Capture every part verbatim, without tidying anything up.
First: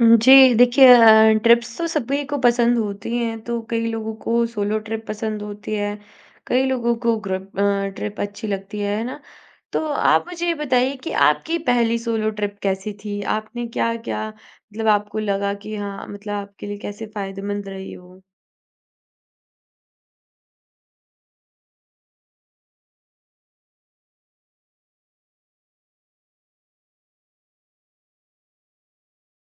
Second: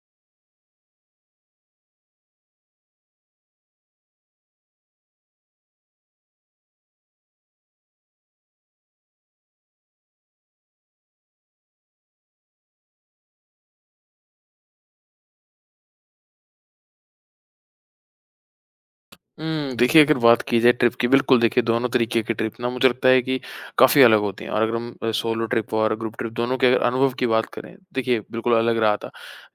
जी, देखिए अ, ट्रिप्स तो सभी को पसंद होती हैं, तो कई लोगों को सोलो ट्रिप पसंद होती है, कई लोगों को ग्रुप अ, ट्रिप अच्छी लगती है, है ना? तो आप मुझे ये बताइए कि आपकी पहली सोलो ट्रिप कैसी थी? आपने क्या-क्या मतलब आपको लगा कि हाँ, मतलब आपके लिए कैसे फ़ायदेमंद रही वो? हुँ, देखिए, अगर बात की जाए ट्रिप की, बिल्कुल देखिए दोनों तरीके की ट्रिप ना मुझे लगता है कि काफ़ी अलग होती हैं। और अगर हम अ, सोलो ट्रिप और ग्रुप ट्रिप दोनों के अगर अनुभव की बात करें, देखिए बिल्कुल अलग रहा था।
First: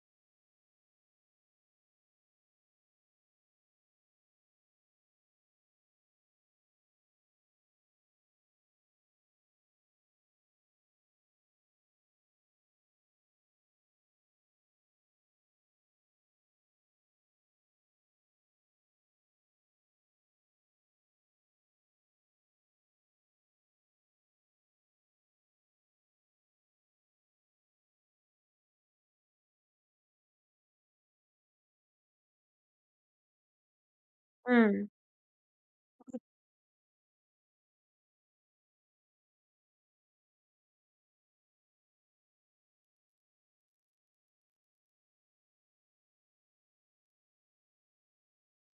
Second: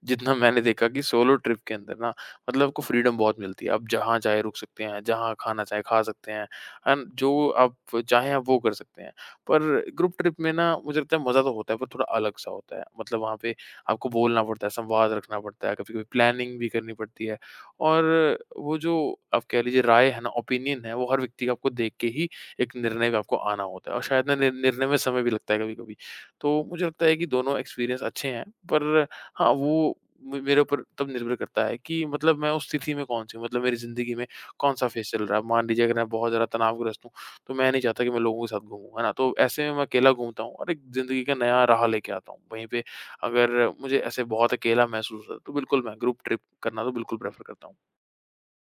जितना मैंने देखा कि सोलो ट्रिप के अंदर ना, मतलब आपको फ्रीडम बहुत मिलती है, आप जहाँ चाहे रुक सकते हैं, जहाँ खाना चाहे खा सकते हैं, है ना? जो आप चाहें आप वो कर सकते हैं। पर ग्रुप ट्रिप में ना मुझे लगता है मज़ा तो होता है पर थोड़ा अलग-सा होता है। मतलब वहाँ पे आपको बोलना पड़ता है, संवाद रखना पड़ता है, कभी-कभी प्लानिंग भी करनी पड़ती है। और वो जो आप कह लीजिए राय है ना, ओपिनियन है, वो हर व्यक्ति का आपको देख के ही एक निर्णय पे आपको आना होता है। और शायद ना निर निर्णय में समय भी लगता है कभी-कभी। तो मुझे लगता है कि दोनों एक्सपीरियंस अच्छे हैं, पर हाँ, वो म मेरे ऊपर तब निर्भर करता है कि मतलब मैं उस स्थिति में कौन-सी हूँ, मतलब मेरी ज़िंदगी में कौन-सा हुँ। फ़ेज़ चल रहा है। मान लीजिए अगर मैं बहुत ज़्यादा तनावग्रस्त हूँ, तो मैं नहीं चाहता कि मैं लोगों के साथ घूमूँ, है ना? तो ऐसे में मैं अकेला घूमता हूँ और एक ज़िंदगी का नया राह लेके आता हूँ। वहीं पे अगर मुझे ऐसे बहुत अकेला महसूस होता है, तो बिल्कुल मैं ग्रुप ट्रिप करना तो बिल्कुल प्रेफ़र करता हूँ।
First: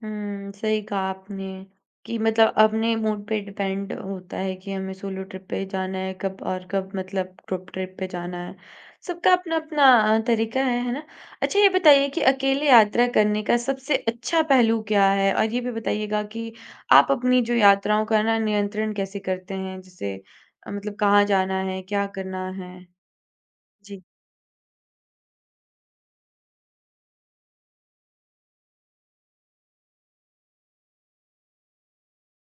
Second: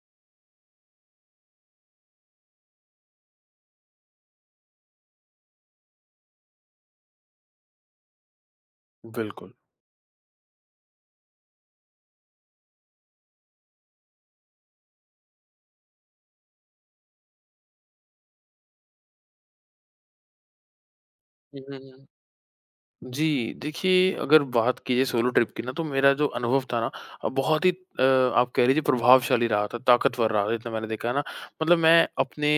हुँ, सही कहा आपने कि मतलब अपने मूड पे डिपेंड होता है कि हमें सोलो ट्रिप पे जाना है कब और कब मतलब ग्रुप ट्रिप पे जाना है। सबका बिल्कुल। अपना-अपना अ, तरीका है, है ना? अच्छा ये बताइए कि अकेले यात्रा करने का सबसे अच्छा पहलू क्या है? और ये भी बताइएगा कि आप अपनी जो यात्राओं का ना नियंत्रण कैसे करते हैं? जैसे अ, मतलब कहाँ जाना हुँ, हुँ, है, हुँ। क्या करना है? जी, जी, देखिए अगर बात की जाए सोलो ट्रिप की ना, तो मेरा जो अनुभव था ना, अ, बहुत ही अ, आप कह लीजिए प्रभावशाली रहा था, ताकतवर रहा था जितना मैंने देखा है ना। मतलब मैं अपने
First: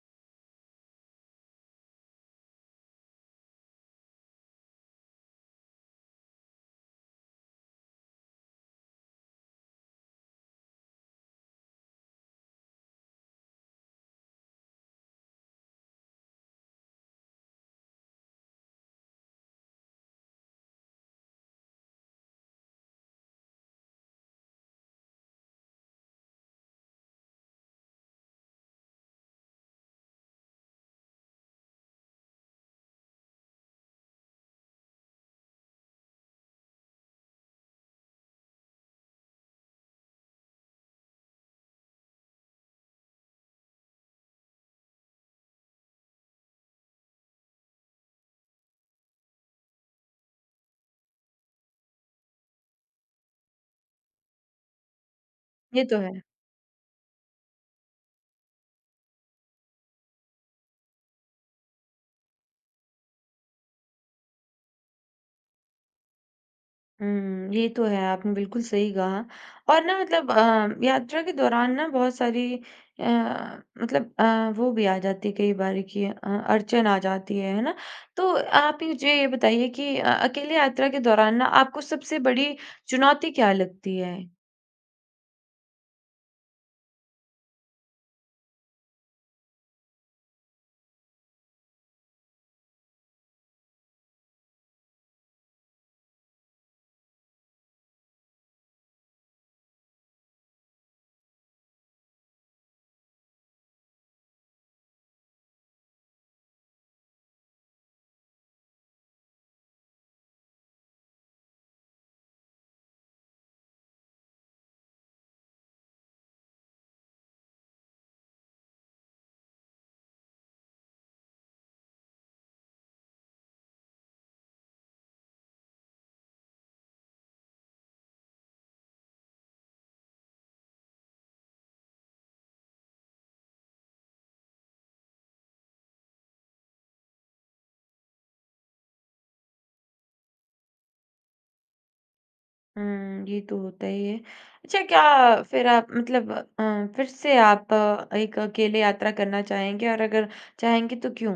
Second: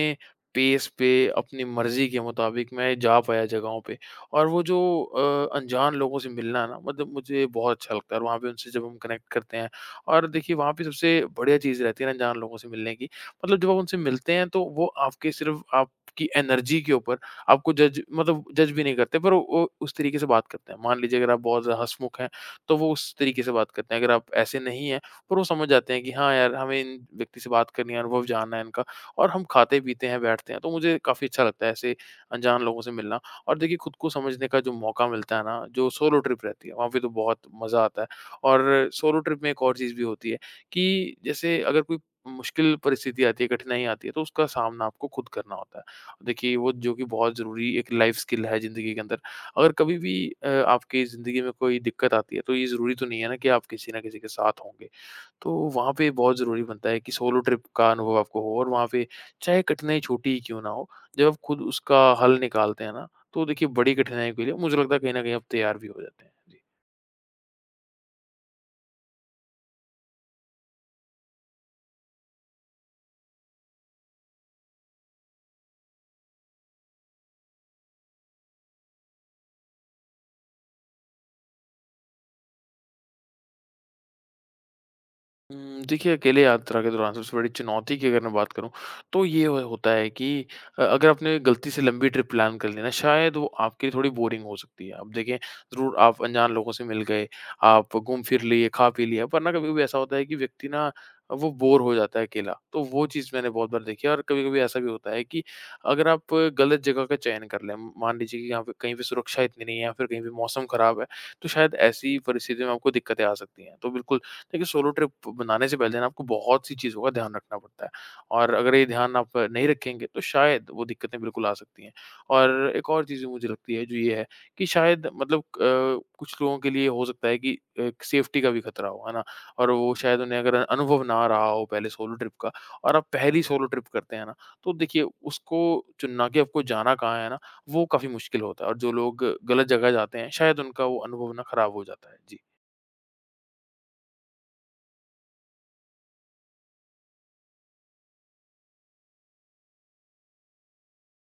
पेस पे, अपनी मर्ज़ी के मुताबिक मैं जा पाया जगहों पे। और वो जो अ, अनजान लोगों से मिलना ना, मतलब मुझे बहुत अच्छा लगता है और वहाँ पे उनसे जब हम कनेक्ट करते हैं। और देखिए वहाँ पे सबसे बढ़िया चीज़ रहती है ना, अनजान लोगों से मिलने की। मतलब जब आप उनसे मिलते हैं तो वो आपके सिर्फ़ आपकी एनर्जी के ऊपर आपको जज, मतलब जज भी नहीं करते, पर वो उस तरीके से बात करते हैं। मान लीजिए अगर आप बहुत ज़्यादा हँसमुख हैं, तो वो उस तरीके से बात करते हैं। अगर आप ऐसे नहीं हैं, पर वो समझ जाते हैं कि हाँ यार, हमें इन व्यक्ति से बात करनी है, अनुभव जानना है इनका। और हम खाते-पीते हैं, बैठते हैं। तो मुझे काफ़ी अच्छा लगता है ऐसे अनजान लोगों से मिलना। और देखिए खुद को समझने का जो मौका मिलता है ना, जो सोलो ट्रिप रहती है, वहाँ पे तो बहुत मज़ा आता है। और सोलो ट्रिप में एक और चीज़ भी होती है कि जैसे अगर कोई मुश्किल परिस्थिति आती है, कठिनाई आती है, तो उसका सामना आपको खुद करना होता है। देखिए वो जो कि बहुत ज़रूरी एक लाइफ स्किल है ज़िंदगी के अंदर। अगर कभी भी अ, आपकी ज़िंदगी में कोई दिक्कत आती है, तो ये ज़रूरी तो नहीं है ना कि आप किसी न किसी के साथ होंगे। तो ये वहाँ तो पे है। बहुत ज़रूरी बनता है कि सोलो ट्रिप का अनुभव आपको हो। और वहाँ पे चाहे कठिनाई छोटी ही क्यों ना हो, जब आप खुद उसका हल निकालते हैं ना, तो देखिए बड़ी कठिनाई के लिए मुझे लगता है कहीं न कहीं आप तैयार भी हो जाते हैं। जी। हुँ, ये तो है, आपने बिल्कुल सही कहा और ना मतलब अ, यात्रा के दौरान ना बहुत सारी अ, मतलब अ, वो भी आ जाती है कई बार कि अ, अड़चन आ जाती है, है ना? तो आप ही मुझे ये बताइए कि अ, अकेले यात्रा के दौरान ना आपको सबसे बड़ी चुनौती क्या लगती है? उम, देखिए, अकेले यात्रा के दौरान सबसे बड़ी चुनौती की अगर मैं बात करूँ, तो ये हो होता है कि अ, अगर आपने गलती से लंबी ट्रिप प्लान कर ली ना, शायद वो आपके लिए थोड़ी बोरिंग हो सकती है। अब देखें, ज़रूर आप अनजान लोगों से मिल गए, आप घूम फिर लिए, खा पी लिया, पर ना कभी-कभी ऐसा होता है कि व्यक्ति ना वो बोर हो जाता है अकेला। तो वो चीज़ मैंने बहुत बार देखी है। और कभी-कभी ऐसा भी होता है कि अगर आप गलत जगह का चयन कर लें, मान लीजिए कि यहाँ पे कहीं पे सुरक्षा इतनी नहीं है या फिर कहीं पे मौसम खराब है, तो शायद ऐसी परिस्थिति में आपको दिक्कतें आ सकती हैं। तो बिल्कुल देखिए सोलो ट्रिप बनाने से पहले ना आपको बहुत सी चीज़ों का ध्यान रखना पड़ता है, और अगर ये ध्यान आप नहीं रखेंगे तो शायद वो दिक्कतें बिल्कुल आ सकती हैं। और एक और चीज़ जो मुझे लगती है जो ये है कि शायद मतलब अ, कुछ लोगों के लिए हो सकता है कि सेफ्टी का भी खतरा हो, है ना? और वो शायद उन्हें अगर अनुभव ना रहा हो पहले सोलो ट्रिप का, और आप पहली सोलो ट्रिप करते हैं ना, तो देखिए उसको चुनना कि आपको जाना कहाँ है ना, वो काफ़ी मुश्किल होता है। और जो लोग गलत जगह जाते हैं शायद उनका वो अनुभव ना खराब हो जाता है। जी। हुँ, ये तो होता ही है। अच्छा क्या फिर आप मतलब अ, फिर से आप अ, एक अकेले यात्रा करना चाहेंगे और अगर चाहेंगे तो क्यों?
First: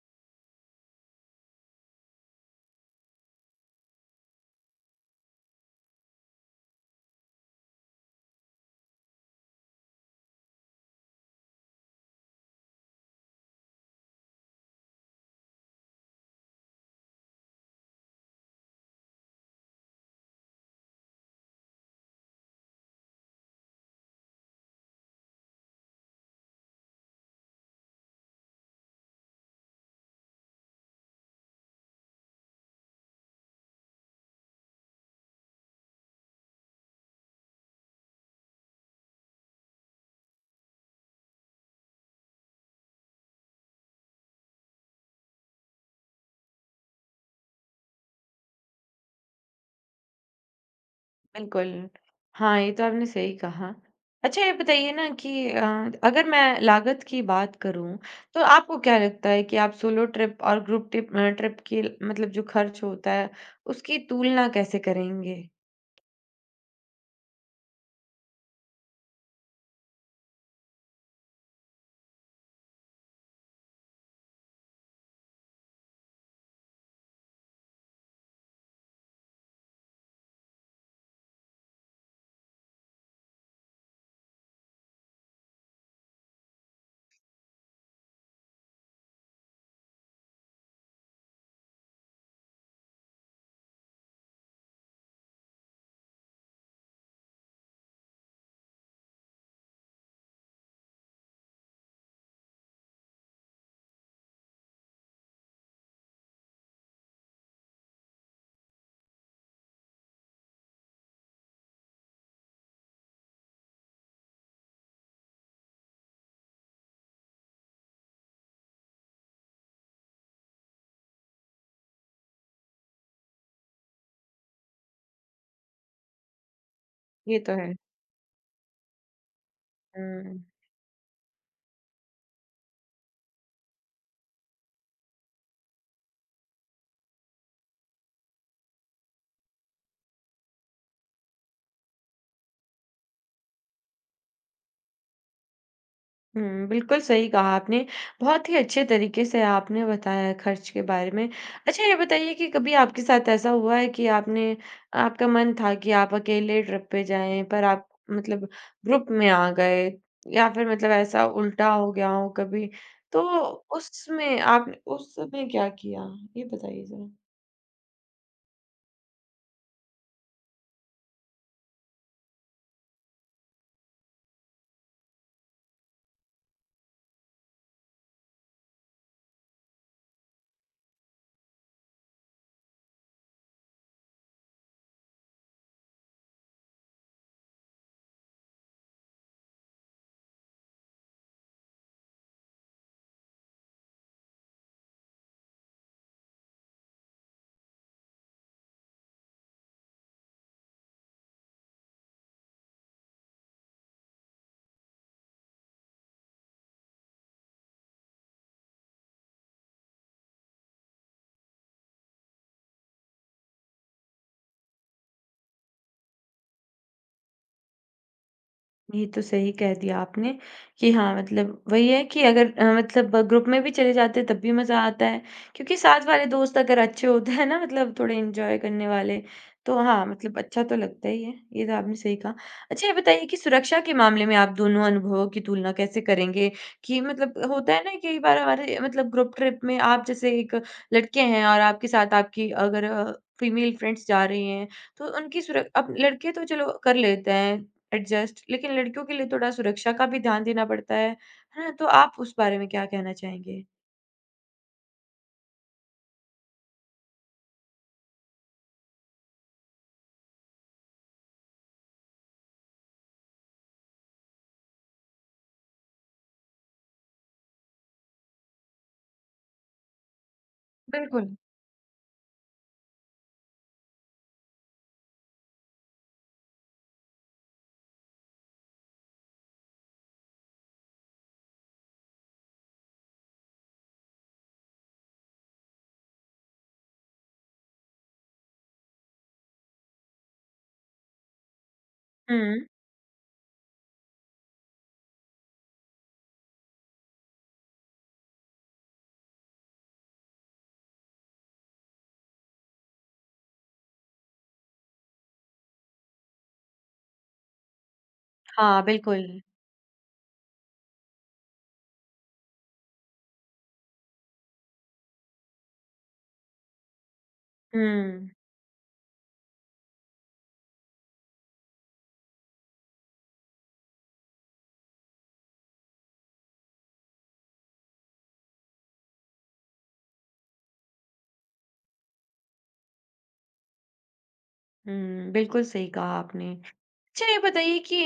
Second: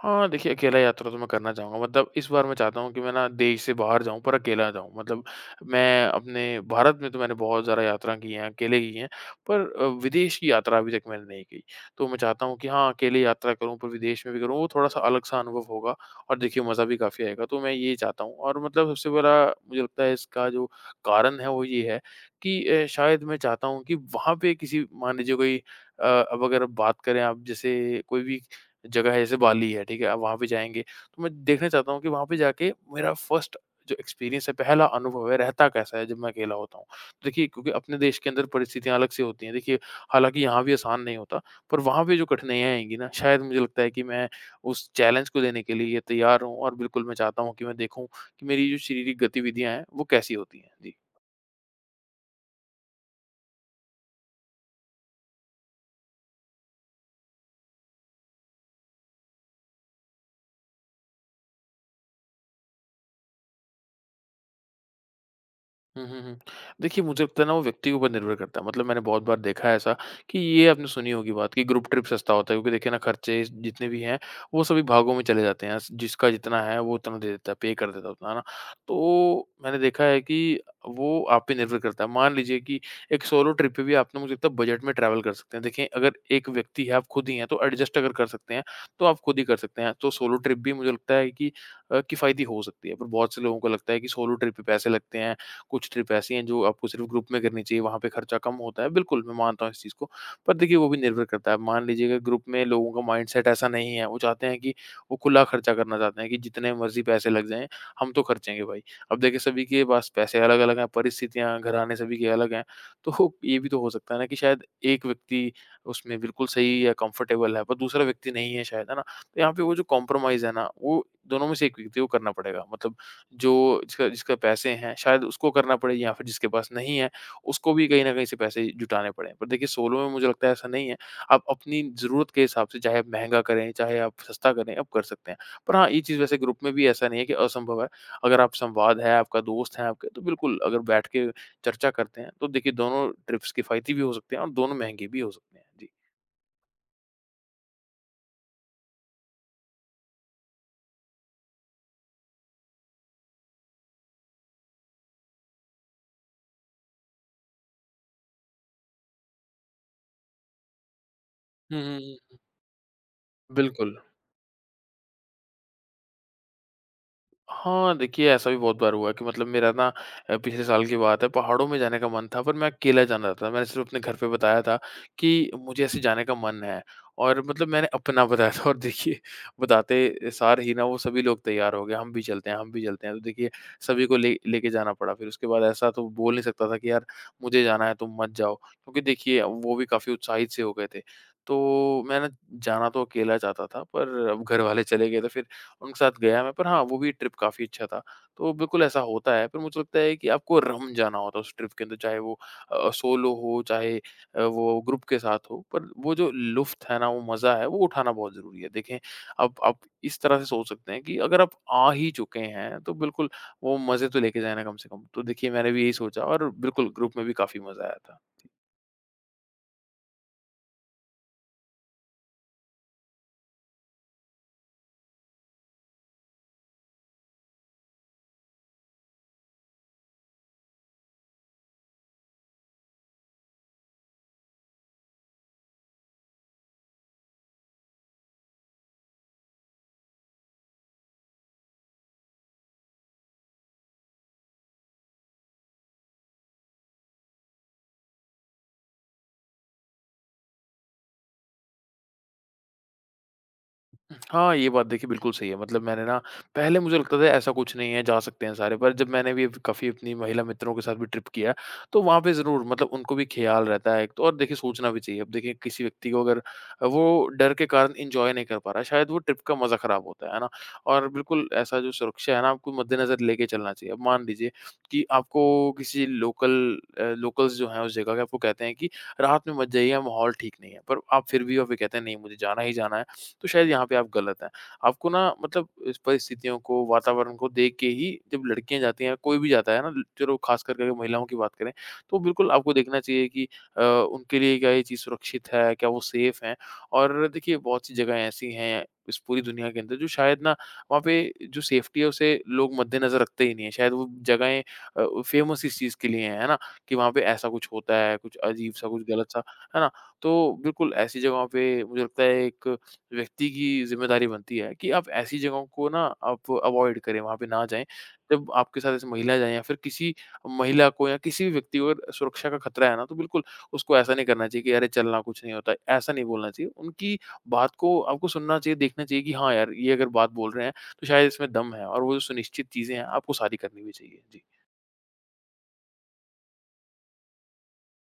हाँ, देखिए अकेला यात्रा तो मैं करना चाहूँगा, मतलब इस बार मैं चाहता हूँ कि मैं ना देश से बाहर जाऊँ पर अकेला जाऊँ। मतलब मैं अपने भारत में तो मैंने बहुत ज़्यादा यात्रा की हैं, अकेले की हैं, पर अ, विदेश की यात्रा अभी तक मैंने नहीं की। तो मैं चाहता हूँ कि हाँ, अकेले यात्रा करूँ पर विदेश में भी करूँ, वो थोड़ा-सा अलग-सा अनुभव होगा और देखिए मज़ा भी काफ़ी आएगा। तो मैं ये चाहता हूँ। और मतलब सबसे बड़ा मुझे लगता है इसका जो कारण है वो ये है कि अ, शायद मैं चाहता हूँ कि वहाँ पे किसी, मान लीजिए कोई अ, अब अगर बात करें आप जैसे कोई भी जगह है, जैसे बाली है, ठीक है? अब वहाँ पे जाएँगे, तो मैं देखना चाहता हूँ कि वहाँ पे जाके मेरा फर्स्ट जो एक्सपीरियंस है, पहला अनुभव है, रहता कैसा है जब मैं अकेला होता हूँ। तो देखिए, क्योंकि अपने देश के अंदर परिस्थितियाँ अलग से होती हैं। देखिए, हालाँकि यहाँ भी आसान नहीं होता, पर वहाँ पे जो कठिनाइयाँ आएँगी ना, शायद मुझे लगता है कि मैं उस चैलेंज को देने के लिए तैयार हूँ। और बिल्कुल मैं चाहता हूँ कि मैं देखूँ कि मेरी जो शारीरिक गतिविधियाँ हैं, वो कैसी होती हैं। जी। बिल्कुल। हाँ, ये तो आपने सही कहा। अच्छा ये बताइए ना कि अ, अगर मैं लागत की बात करूँ, तो आपको क्या लगता है कि आप सोलो ट्रिप और ग्रुप टिप अ, ट्रिप की मतलब जो खर्च होता है, उसकी तुलना कैसे करेंगे? हुँ, हुँ, हुँ। देखिए, मुझे लगता है ना वो व्यक्ति के ऊपर निर्भर करता है। मतलब मैंने बहुत बार देखा है ऐसा कि ये आपने सुनी होगी बात कि ग्रुप ट्रिप सस्ता होता है क्योंकि देखिए ना खर्चे जितने भी हैं वो सभी भागों में चले जाते हैं। जिसका जितना है वो उतना दे देता है, पे कर देता है उतना, है ना? तो मैंने देखा है कि वो आप पे निर्भर करता है। मान लीजिए कि एक सोलो ट्रिप पे भी आप ना मुझे लगता है बजट में ट्रैवल कर सकते हैं। देखिए, अगर एक व्यक्ति है, आप खुद ही हैं तो एडजस्ट अगर कर सकते हैं तो आप खुद ही कर सकते हैं। तो सोलो ट्रिप भी मुझे लगता है कि अ, किफ़ायती हो सकती है। पर बहुत से लोगों को लगता है कि सोलो ट्रिप पे पैसे लगते हैं। कुछ ट्रिप ऐसी हैं जो आपको सिर्फ ग्रुप में करनी चाहिए, वहाँ पे खर्चा कम होता है। बिल्कुल, मैं मानता हूँ इस चीज़ को। पर देखिए वो भी निर्भर करता है। मान लीजिए अगर ग्रुप में लोगों का माइंडसेट ऐसा नहीं है, वो चाहते हैं कि वो खुला खर्चा करना चाहते हैं कि जितने मर्ज़ी पैसे लग जाएँ, हम तो खर्चेंगे भाई। अब देखिए सभी के पास पैसे अलग-अलग हैं, परिस्थितियाँ, घराने सभी के अलग हैं। तो ये भी तो हो सकता है ना कि शायद एक व्यक्ति उसमें बिल्कुल सही या कंफर्टेबल है, पर दूसरा व्यक्ति नहीं है शायद, है ना? तो यहाँ पे वो जो कॉम्प्रोमाइज़ है ना, वो दोनों में से एक व्यक्ति को करना पड़ेगा। मतलब जो जिसका जिसका पैसे हैं, शायद उसको करना पड़े या फिर जिसके पास नहीं है, ये तो उसको है। भी कहीं न कहीं से पैसे जुटाने पड़े। पर देखिए सोलो में मुझे हुँ। लगता है ऐसा नहीं है। आप अपनी ज़रूरत के हिसाब से चाहे आप महँगा करें, चाहे आप सस्ता करें, आप कर सकते हैं। पर हाँ, ये चीज़ वैसे ग्रुप में भी ऐसा नहीं है कि असंभव है। अगर आप संवाद है, आपका दोस्त है आपके, तो बिल्कुल अगर बैठ के चर्चा करते हैं, तो देखिए दोनों ट्रिप्स किफ़ायती भी हो सकते हैं और दोनों महँगे भी हो सकते हैं। जी। हुँ, बिल्कुल सही कहा आपने। बहुत ही अच्छे तरीके से आपने बताया है खर्च के बारे में। अच्छा ये बताइए कि कभी आपके साथ ऐसा हुआ है कि आपने आपका मन था कि आप अकेले ट्रिप पे जाएँ पर आप मतलब ग्रुप में आ गए या फिर मतलब ऐसा उल्टा हुँ, हो हुँ, गया हो हुँ। कभी? तो बिल्कुल। उसमें आप उसमें क्या किया? ये बताइए ज़रा। हाँ, देखिए ऐसा भी बहुत बार हुआ है कि मतलब मेरा ना अ, पिछले साल की बात है पहाड़ों में जाने का मन था पर मैं अकेला जाना चाहता था। मैंने सिर्फ़ अपने घर पे बताया था कि मुझे ऐसे जाने का मन है और मतलब मैंने अपना बताया था और देखिए बताते सार ही ना वो सभी लोग तैयार हो गए, हम भी चलते हैं, हम भी चलते हैं। तो देखिए सभी को ले लेके जाना पड़ा। फिर उसके बाद ऐसा तो बोल नहीं सकता था कि यार मुझे जाना है तुम मत जाओ, क्योंकि देखिए वो भी काफ़ी उत्साहित से हो गए थे। तो मैं ना जाना तो अकेला चाहता था पर अब घर वाले चले गए थे फिर उनके साथ गया मैं, पर हाँ, वो भी ट्रिप काफ़ी अच्छा था। तो बिल्कुल ऐसा होता है, पर मुझे लगता है कि आपको रम जाना होता है उस ट्रिप के अंदर, चाहे वो अ, सोलो हो, चाहे अ, वो ग्रुप के साथ हो, पर वो जो लुफ्त है ना, वो मज़ा है, वो उठाना बहुत ज़रूरी है। देखें, अब आप इस तरह से सोच सकते हैं कि अगर आप आ ही चुके हैं, तो बिल्कुल वो मज़े तो लेके जाएँ ना कम से कम। तो देखिए, मैंने भी यही सोचा और बिल्कुल ग्रुप में भी काफ़ी मज़ा आया था। ये तो सही कह दिया आपने कि हाँ, मतलब वही है कि अगर अ, मतलब ग्रुप में भी चले जाते हैं तब भी मज़ा आता है, क्योंकि साथ वाले दोस्त अगर अच्छे होते हैं ना मतलब थोड़े एन्जॉय करने वाले, तो हाँ, मतलब अच्छा तो लगता ही है, ये तो आपने सही कहा। अच्छा ये बताइए कि सुरक्षा के मामले में आप दोनों अनुभवों की तुलना कैसे करेंगे? कि मतलब होता है ना कई बार हमारे मतलब ग्रुप ट्रिप में आप जैसे एक लड़के हैं और आपके साथ आपकी अगर अ, फीमेल फ्रेंड्स जा रही हैं, तो उनकी सुर अब लड़के तो चलो कर लेते हैं एडजस्ट लेकिन लड़कियों के लिए थोड़ा सुरक्षा का भी ध्यान देना पड़ता है, है ना? तो आप उस बारे में क्या कहना चाहेंगे? हाँ, ये बात देखिए बिल्कुल सही है। मतलब मैंने ना पहले मुझे लगता था ऐसा कुछ नहीं है, जा सकते हैं सारे, पर जब मैंने भी काफ़ी अपनी महिला मित्रों के साथ भी ट्रिप किया, तो वहाँ पे ज़रूर मतलब उनको भी ख़्याल रहता है एक तो और देखिए सोचना भी चाहिए। अब देखिए किसी व्यक्ति को अगर वो डर के कारण एन्जॉय नहीं कर पा रहा, शायद वो ट्रिप का मज़ा ख़राब होता है, है ना? और बिल्कुल। बिल्कुल ऐसा जो सुरक्षा है ना, आपको मद्देनज़र लेके चलना चाहिए। अब मान लीजिए कि आपको किसी लोकल अ, लोकल्स जो हैं उस जगह के आपको कहते हैं कि रात में मत जाइए, माहौल ठीक नहीं है, पर आप फिर भी वहाँ पे कहते हैं नहीं मुझे जाना ही जाना है। तो शायद यहाँ पे आप गलत हैं। आपको ना मतलब इस परिस्थितियों को, वातावरण को देख के ही जब लड़कियाँ जाती हैं, कोई भी जाता है ना ल चलो ख़ास कर के महिलाओं की बात करें, तो हुँ। बिल्कुल आपको देखना चाहिए कि अ, उनके लिए क्या ये चीज़ सुरक्षित है, क्या वो सेफ़ हैं? और देखिए बहुत सी जगहें ऐसी हैं इस पूरी दुनिया के अंदर जो शायद ना वहाँ पे जो सेफ़्टी है उसे लोग मद्देनज़र रखते ही नहीं हैं। शायद वो जगहें अ, फ़ेमस इस चीज़ के लिए हैं, है ना? कि वहाँ पे ऐसा कुछ होता है, कुछ हाँ, अजीब-सा, कुछ बिल्कुल। गलत-सा, है ना? तो बिल्कुल ऐसी जगहों पे मुझे लगता है एक व्यक्ति की ज़िम्मेदारी बनती है कि आप ऐसी जगहों को ना आप अवॉइड करें, वहाँ पे ना जाएँ। हुँ, जब आपके साथ ऐसी महिला जाएँ या फिर किसी महिला को या किसी भी व्यक्ति को अगर सुरक्षा का खतरा है ना, तो बिल्कुल उसको ऐसा नहीं करना चाहिए कि अरे चलना कुछ नहीं होता, ऐसा नहीं बोलना चाहिए। उनकी बात को आपको सुनना चाहिए, देखना चाहिए कि हाँ यार, ये अगर बात बोल रहे हैं, तो शायद इसमें दम है और वो जो सुनिश्चित चीज़ें हैं, आपको सारी करनी भी चाहिए। जी। हुँ, बिल्कुल सही कहा आपने। अच्छा ये बताइए कि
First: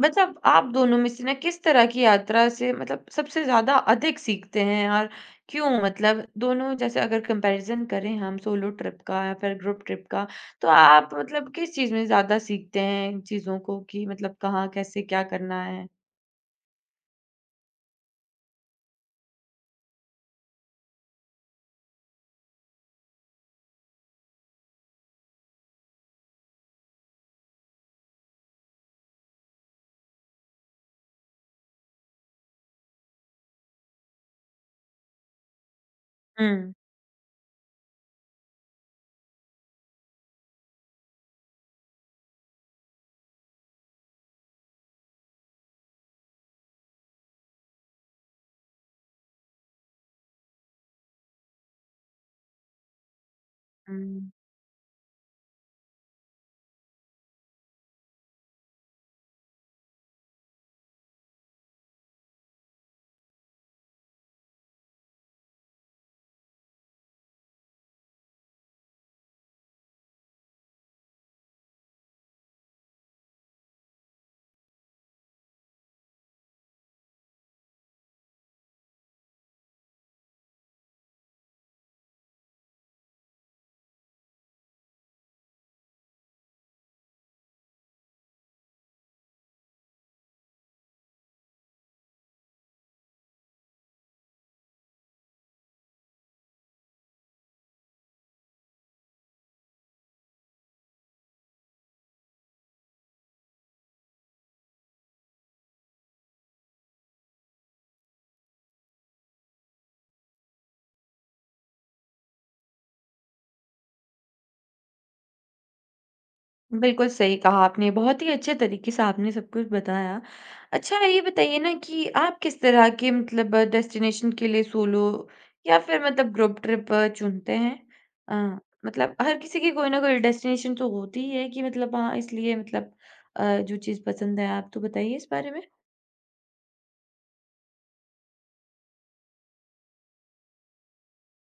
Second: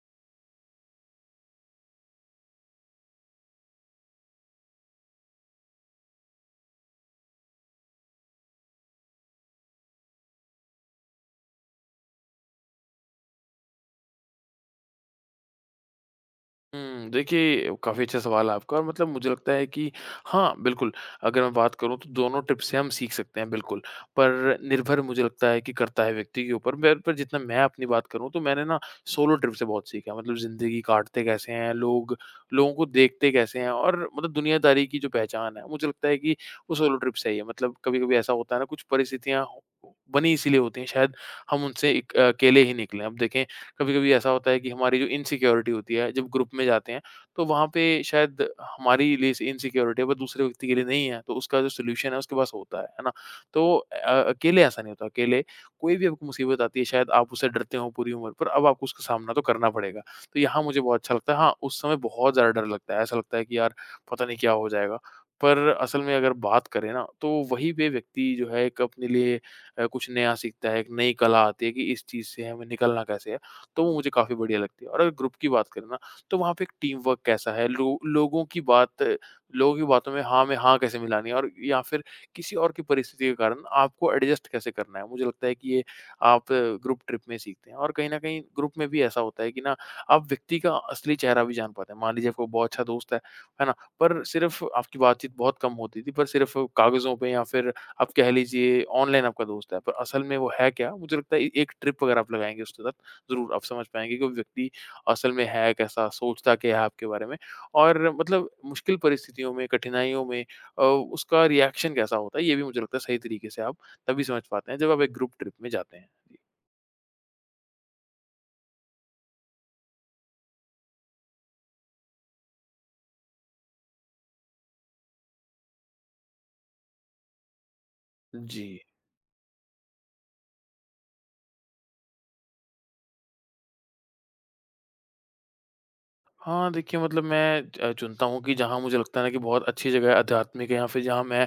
मतलब आप दोनों में से ना किस तरह की यात्रा से मतलब सबसे ज़्यादा अधिक सीखते हैं और क्यों? मतलब दोनों जैसे अगर कंपैरिज़न करें हम सोलो ट्रिप का या फिर ग्रुप ट्रिप का, तो आप मतलब किस चीज़ में ज़्यादा सीखते हैं इन चीज़ों को कि मतलब कहाँ, कैसे, क्या करना है? हुँ, देखिए काफ़ी अच्छा सवाल है आपका और मतलब मुझे लगता है कि हाँ, बिल्कुल अगर मैं बात करूँ तो दोनों टिप से हम सीख सकते हैं बिल्कुल। पर निर्भर मुझे लगता है कि करता है व्यक्ति के ऊपर। मेरे पर जितना मैं अपनी बात करूँ तो मैंने ना सोलो ट्रिप से बहुत सीखा मतलब ज़िंदगी काटते कैसे हैं लोग, लोगों को देखते कैसे हैं और मतलब दुनियादारी की जो पहचान है मुझे लगता है कि हुँ, वो सोलो ट्रिप से ही है। मतलब कभी-कभी ऐसा होता है ना कुछ परिस्थितियाँ बनी इसीलिए होती हैं शायद हम उनसे एक अकेले ही निकले। अब देखें कभी-कभी ऐसा होता है कि हमारी जो इनसिक्योरिटी होती है, जब ग्रुप में जाते हैं, तो वहाँ पे शायद हमारी लिए से इनसिक्योरिटी है, वो दूसरे व्यक्ति के लिए नहीं है, तो उसका जो सॉल्यूशन है उसके पास होता है, है ना? तो अ, हुँ। अकेले ऐसा नहीं होता, अकेले कोई भी आपको मुसीबत आती है, शायद आप उससे डरते हो पूरी उम्र, पर अब आपको उसका सामना तो करना पड़ेगा। तो यहाँ मुझे बहुत अच्छा लगता है, हाँ, उस समय बहुत ज़्यादा डर लगता है, ऐसा लगता है कि यार पता नहीं क्या हो जाएगा, पर असल में अगर बात करें ना, तो वहीं पे व्यक्ति जो है एक अपने लिए अ, कुछ नया सीखता है, एक नई कला आती है कि इस चीज़ से हमें निकलना कैसे है। तो वो मुझे काफ़ी बढ़िया लगती है और अगर ग्रुप की बात करें ना, तो वहाँ पे एक टीम वर्क कैसा है, लो लोगों की बात लोगों की बातों में हाँ में हाँ कैसे मिलानी है और या फिर किसी और की परिस्थिति के कारण आपको एडजस्ट कैसे करना है। मुझे लगता है कि ये आप ग्रुप ट्रिप में सीखते हैं और कहीं न कहीं ग्रुप में भी ऐसा होता है कि ना आप व्यक्ति का असली चेहरा भी जान पाते हैं। मान लीजिए आपका बहुत अच्छा दोस्त है, है ना? पर सिर्फ़ आपकी बातचीत बहुत कम होती थी, पर सिर्फ़ कागज़ों पे या फिर आप कह लीजिए ऑनलाइन आपका दोस्त है, पर असल में वो है क्या? मुझे लगता है ए एक ट्रिप अगर आप लगाएँगे उसके साथ ज़रूर आप समझ पाएँगे कि वो व्यक्ति असल में है कैसा, सोचता क्या है आपके बारे में और मतलब मुश्किल परिस्थितियों में, कठिनाइयों में अ, उसका रिएक्शन कैसा होता है, ये भी मुझे लगता है सही तरीके से आप तभी समझ पाते हैं जब आप एक ग्रुप ट्रिप में जाते हैं। बिल्कुल सही कहा आपने, बहुत ही अच्छे तरीके से आपने सब कुछ बताया। अच्छा ये बताइए ना कि आप किस तरह के मतलब डेस्टिनेशन के लिए सोलो या फिर मतलब ग्रुप ट्रिप चुनते हैं? अ, जी। मतलब हर किसी की कोई ना कोई डेस्टिनेशन तो होती ही है कि मतलब हाँ, इसलिए मतलब अ, जो चीज़ पसंद है आप तो बताइए इस बारे में, हाँ, देखिए मतलब मैं अ, चुनता हूँ कि जहाँ मुझे लगता है ना कि बहुत अच्छी जगह है आध्यात्मिक है या फिर जहाँ मैं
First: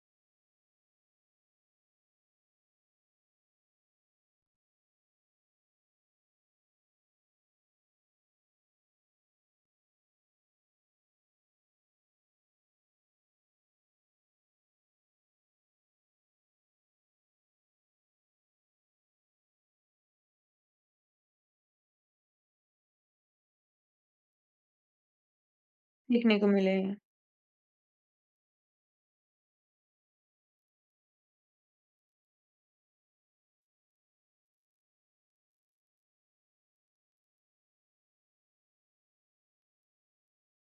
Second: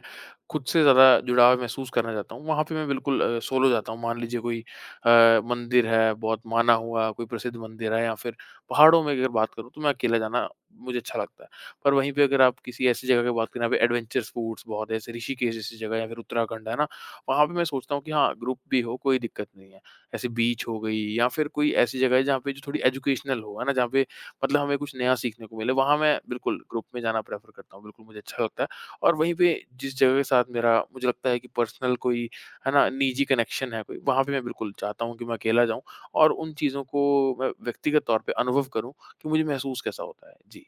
खुद से ज़्यादा जुड़ाव महसूस करना चाहता हूँ, वहाँ पे मैं बिल्कुल अ, सोलो जाता हूँ। मान लीजिए कोई अ, मंदिर है बहुत माना हुआ, कोई प्रसिद्ध मंदिर है या फिर पहाड़ों में अगर बात करूँ तो मैं अकेला जाना मुझे अच्छा लगता है। पर वहीं पे अगर आप किसी ऐसी जगह की बात करें, यहाँ पे एडवेंचर स्पोर्ट्स बहुत है, जैसे ऋषिकेश जैसी जगह या फिर उत्तराखंड है ना, वहाँ पे मैं सोचता हूँ कि हाँ, ग्रुप भी हो कोई दिक्कत नहीं है। ऐसे बीच हो गई या फिर कोई ऐसी जगह है जहाँ पे जो थोड़ी एजुकेशनल हो, है ना? जहाँ पे मतलब हमें कुछ नया सीखने को मिले, वहाँ मैं देखने को बिल्कुल मिले। ग्रुप में जाना प्रेफ़र करता हूँ, बिल्कुल मुझे अच्छा लगता है और वहीं पे जिस जगह के साथ मेरा मुझे लगता है कि पर्सनल कोई, है ना, निजी कनेक्शन है कोई, वहाँ पे मैं बिल्कुल चाहता हूँ कि मैं अकेला जाऊँ और उन चीज़ों को मैं व्यक्तिगत तौर पे अनुभव करूँ कि मुझे महसूस कैसा होता है। जी।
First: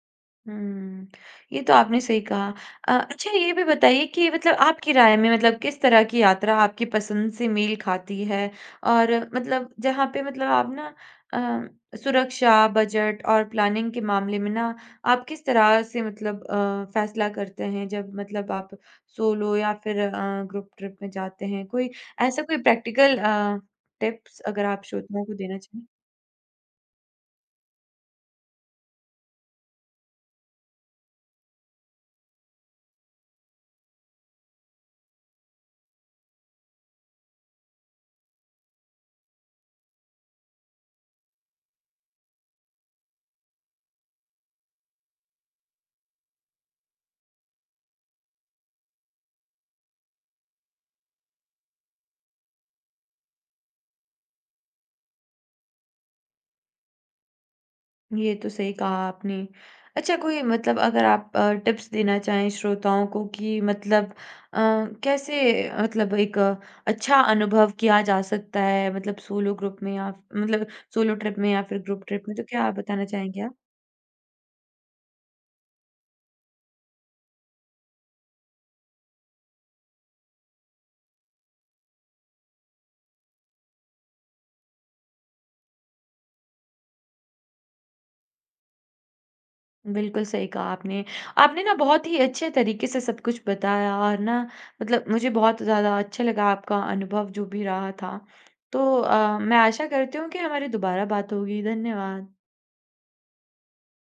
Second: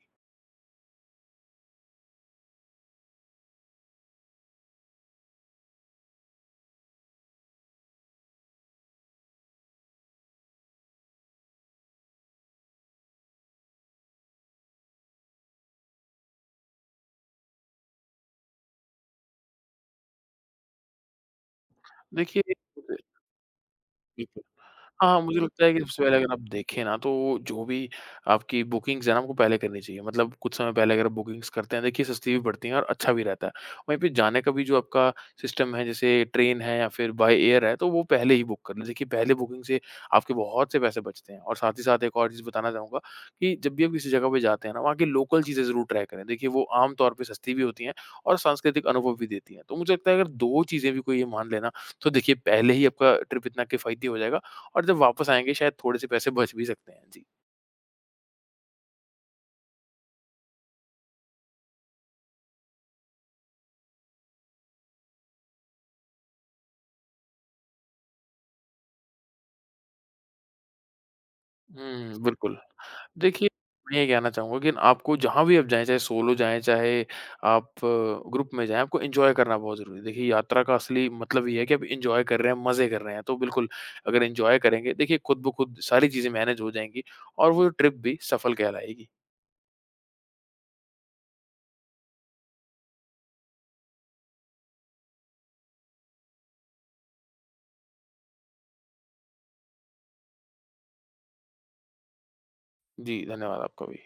हुँ। ये तो आपने सही कहा। अ, अच्छा ये भी बताइए कि मतलब आपकी राय में मतलब किस तरह की यात्रा आपकी पसंद से मेल खाती है? और मतलब जहाँ पे मतलब आप ना अ, सुरक्षा, बजट और प्लानिंग के मामले में ना आप किस तरह से मतलब अ, फैसला करते हैं जब मतलब आप सोलो या फिर अ, ग्रुप ट्रिप में जाते हैं? कोई ऐसा देखिए कोई प्रैक्टिकल अ, टिप्स बिल्कुल। अगर आप हाँ, श्रोताओं को मुझे देना लगता है कि चाहें? सबसे पहले अगर आप देखें ना, तो जो भी आपकी बुकिंग्स हैं ना, आपको पहले करनी चाहिए। मतलब कुछ समय पहले अगर आप बुकिंग्स करते हैं, देखिए सस्ती भी पड़ती हैं और अच्छा भी रहता है। वहीं पे जाने का भी जो आपका सिस्टम है, जैसे ट्रेन है या फिर बाय एयर है, तो वो पहले ही बुक कर लें। देखिए पहले बुकिंग से आपके बहुत से पैसे बचते हैं और साथ ही साथ एक और चीज़ बताना चाहूँगा कि जब भी आप किसी जगह पे जाते हैं ना, वहाँ की लोकल चीज़ें ज़रूर ट्राई करें। देखिए वो आम तौर पे सस्ती भी होती हैं और सांस्कृतिक अनुभव भी देती हैं। तो मुझे लगता है अगर दो चीज़ें भी कोई ये मान ले ना, तो देखिए पहले ही आपका ट्रिप इतना किफ़ायती हो जाएगा और जब वापस आएँगे शायद थोड़े-से पैसे बच भी सकते हैं। जी। ये तो सही कहा आपने। अच्छा कोई मतलब अगर आप अ, टिप्स देना चाहें श्रोताओं को कि मतलब अ, कैसे मतलब एक अ, अच्छा अनुभव किया जा सकता है मतलब सोलो ग्रुप में या मतलब सोलो ट्रिप में या फिर ग्रुप हुँ, ट्रिप में, तो बिल्कुल। क्या आप बताना चाहेंगे देखिए, आप? मैं ये कहना चाहूँगा कि आपको जहाँ भी आप जाएँ, चाहे सोलो जाएँ, चाहे आप ग्रुप में जाएँ, आपको एन्जॉय करना बहुत ज़रूरी है। देखिए, यात्रा का असली मतलब ये है कि आप एन्जॉय कर रहे हैं, मज़े कर रहे हैं। तो बिल्कुल, अगर एन्जॉय करेंगे, देखिए खुद ब खुद सारी चीज़ें मैनेज हो जाएँगी और वो ट्रिप भी सफल कहलाएगी। बिल्कुल सही कहा आपने। आपने ना बहुत ही अच्छे तरीके से सब कुछ बताया और ना मतलब मुझे बहुत ज़्यादा अच्छा लगा आपका अनुभव जो भी रहा था। तो अ, मैं आशा करती हूँ कि हमारी दोबारा बात होगी। धन्यवाद। जी, धन्यवाद आपका भी।